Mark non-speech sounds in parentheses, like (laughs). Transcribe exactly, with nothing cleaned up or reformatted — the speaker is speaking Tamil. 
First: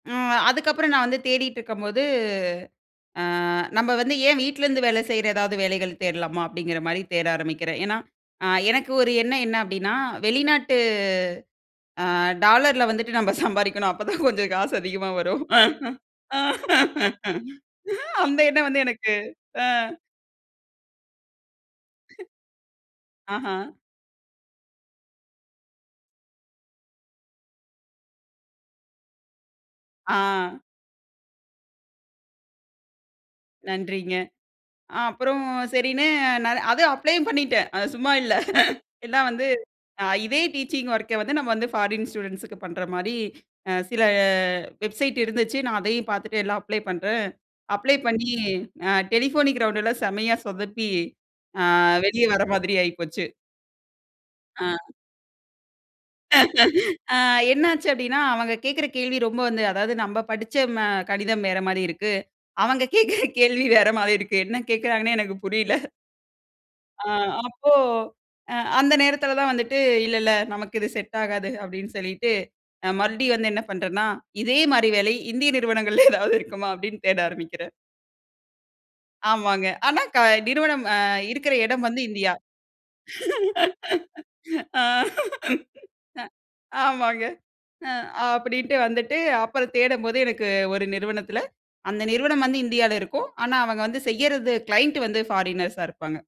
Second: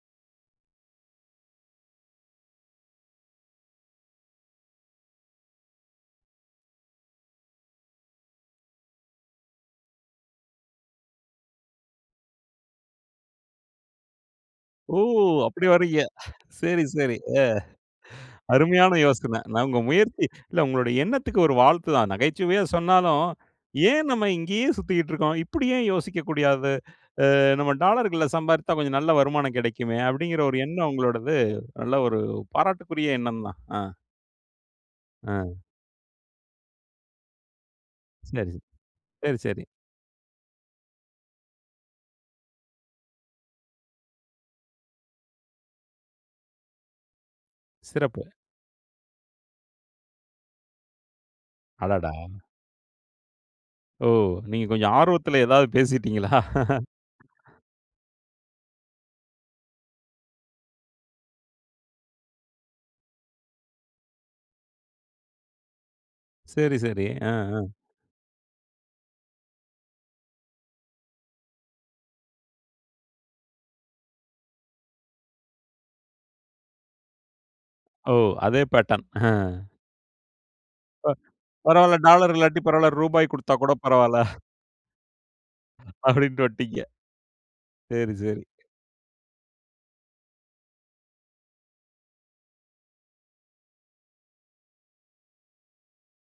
ம். அதுக்கப்புறம் நான் வந்து தேடிட்டுருக்கம்போது, அ நம்ப வந்து ஏன் வீட்லேருந்து வேல செய்ற ஏதாவது வேலைகள் தேடலாமா? அப்டிங்கிற மாரி தேட ஆரம்பிக்கிறேன். ஏன்னா, அ எனக்கு ஒரு எண்ணம் என்ன அப்டின்னா, வெளிநாட்டு அ டாலர்ல வந்துட்டு நம்ம சம்பாரிக்கணும். அப்போதான் கொஞ்சம் காசு ஓ! அதிகமா வரும். அப்டி வரீங்க. சரி, (laughs) சரி. அ. அந்த எண்ணம் வந்து அருமையான எனக்கு யோசன. நான் அ. உங்க முயற்சி இல்ல உங்களுடைய எண்ணத்துக்கு ஒரு வாழ்த்து தான். நகைச்சுவையா (chuckles) சொன்னாலும், ஆஹா, "ஏன் நம்ம இங்கேயே சுத்திக்ட்ருக்கோம்! இப்படி ஏன் யோசிக்கக்கூடியாது, அ நம்ம டாலர்கள்ல சம்பாரித்தா கொஞ்சம் நல்ல வருமானம் கெடைக்குமே!" அப்டிங்குற ஒரு ஆ, எண்ணம் உங்களோடது, நல்ல ஒரு பாராட்டுக்குரிய எண்ணந்தான். ஆ, நன்றிங்க. அ அப்புறம் ஆ. சரின்னு நானு அதும் அப்ளயும் பண்ணிட்டேன். அது சும்மா இல்ல. சரி, சரி. எல்லாம் சரி, வந்து, சரி. அ இதே டீச்சிங் ஒர்க்க வந்து நம்ம வந்து ஃபாரின் ஸ்டூடெண்ட்ஸுக்கு பண்ற மாரி, அ சில வெப்சைட் இருந்துச்சு நான் அதையும் பாத்துட்டு எல்லாம் அப்ளை பண்ணுறேன், அப்ளை பண்ணி சிறப்பு. அ டெலிபோனிக் ரவுண்டுல செம்மையா சொதப்பி அ அடடா! வெளிய வர மாதிரி ஆயிப்போச்சு. ஒஹ்! நீங்க ஆ. கொஞ்சம் ஆர்வத்துல எதாவது பேசிட்டீங்களா? (laughs) அ என்ன ஆச்சு அப்டின்னா, அவுங்க கேக்குற கேள்வி ரொம்ப வந்து அதாவது நம்ப படிச்ச ம கடிதம் வேற மாரி இருக்கு. அவங்க கேக்குற கேள்வி வேற மாரி இருக்கு. என்ன கேக்குறாங்கன்னே எனக்கு புரில. சரி, அ, சரி. ஆ, ஆ. அப்போ, அ அந்த நேரத்தில தான் வந்துட்டு, "இல்ல இல்ல, நமக்கு இது செட் ஆகாது."அப்டின்னு சொல்லிட்டு அ மறுபடியும் வந்து என்ன பண்றேன்ன்னா இதே மாரி வேலை, இந்திய நிறுவனங்கள்ல ஏதாவது இருக்குமா அப்டின்னு தேட ஆரம்பிக்கிறேன். ஒஹ் அதே பேட்டர்ன். ஆமாங்க. ஆனா, க நிறுவனம் அ ப இருக்குற எடம் பரவால்ல, வந்து டாலர் இந்தியா. இல்லாட்டி பரவால்ல. ரூபாய் குடுத்தா கூட பரவால்ல. (chuckles) (laughs) ஆ, அ, அப்டின்ட்டு வந்டீங்க. ஆமாங்க அ சரி, சரி. அப்டின்ட்டு வந்துட்டு, அப்பறம் தேடம்போது எனக்கு ஒரு நிறுவனத்தில, அந்த நிறுவனம் வந்து இந்தியால இருக்கும். ஆனா அவங்க வந்து செய்யறது, கிளையன்ட்டு வந்து ஃபாரினர்ஸா இருப்பாங்க.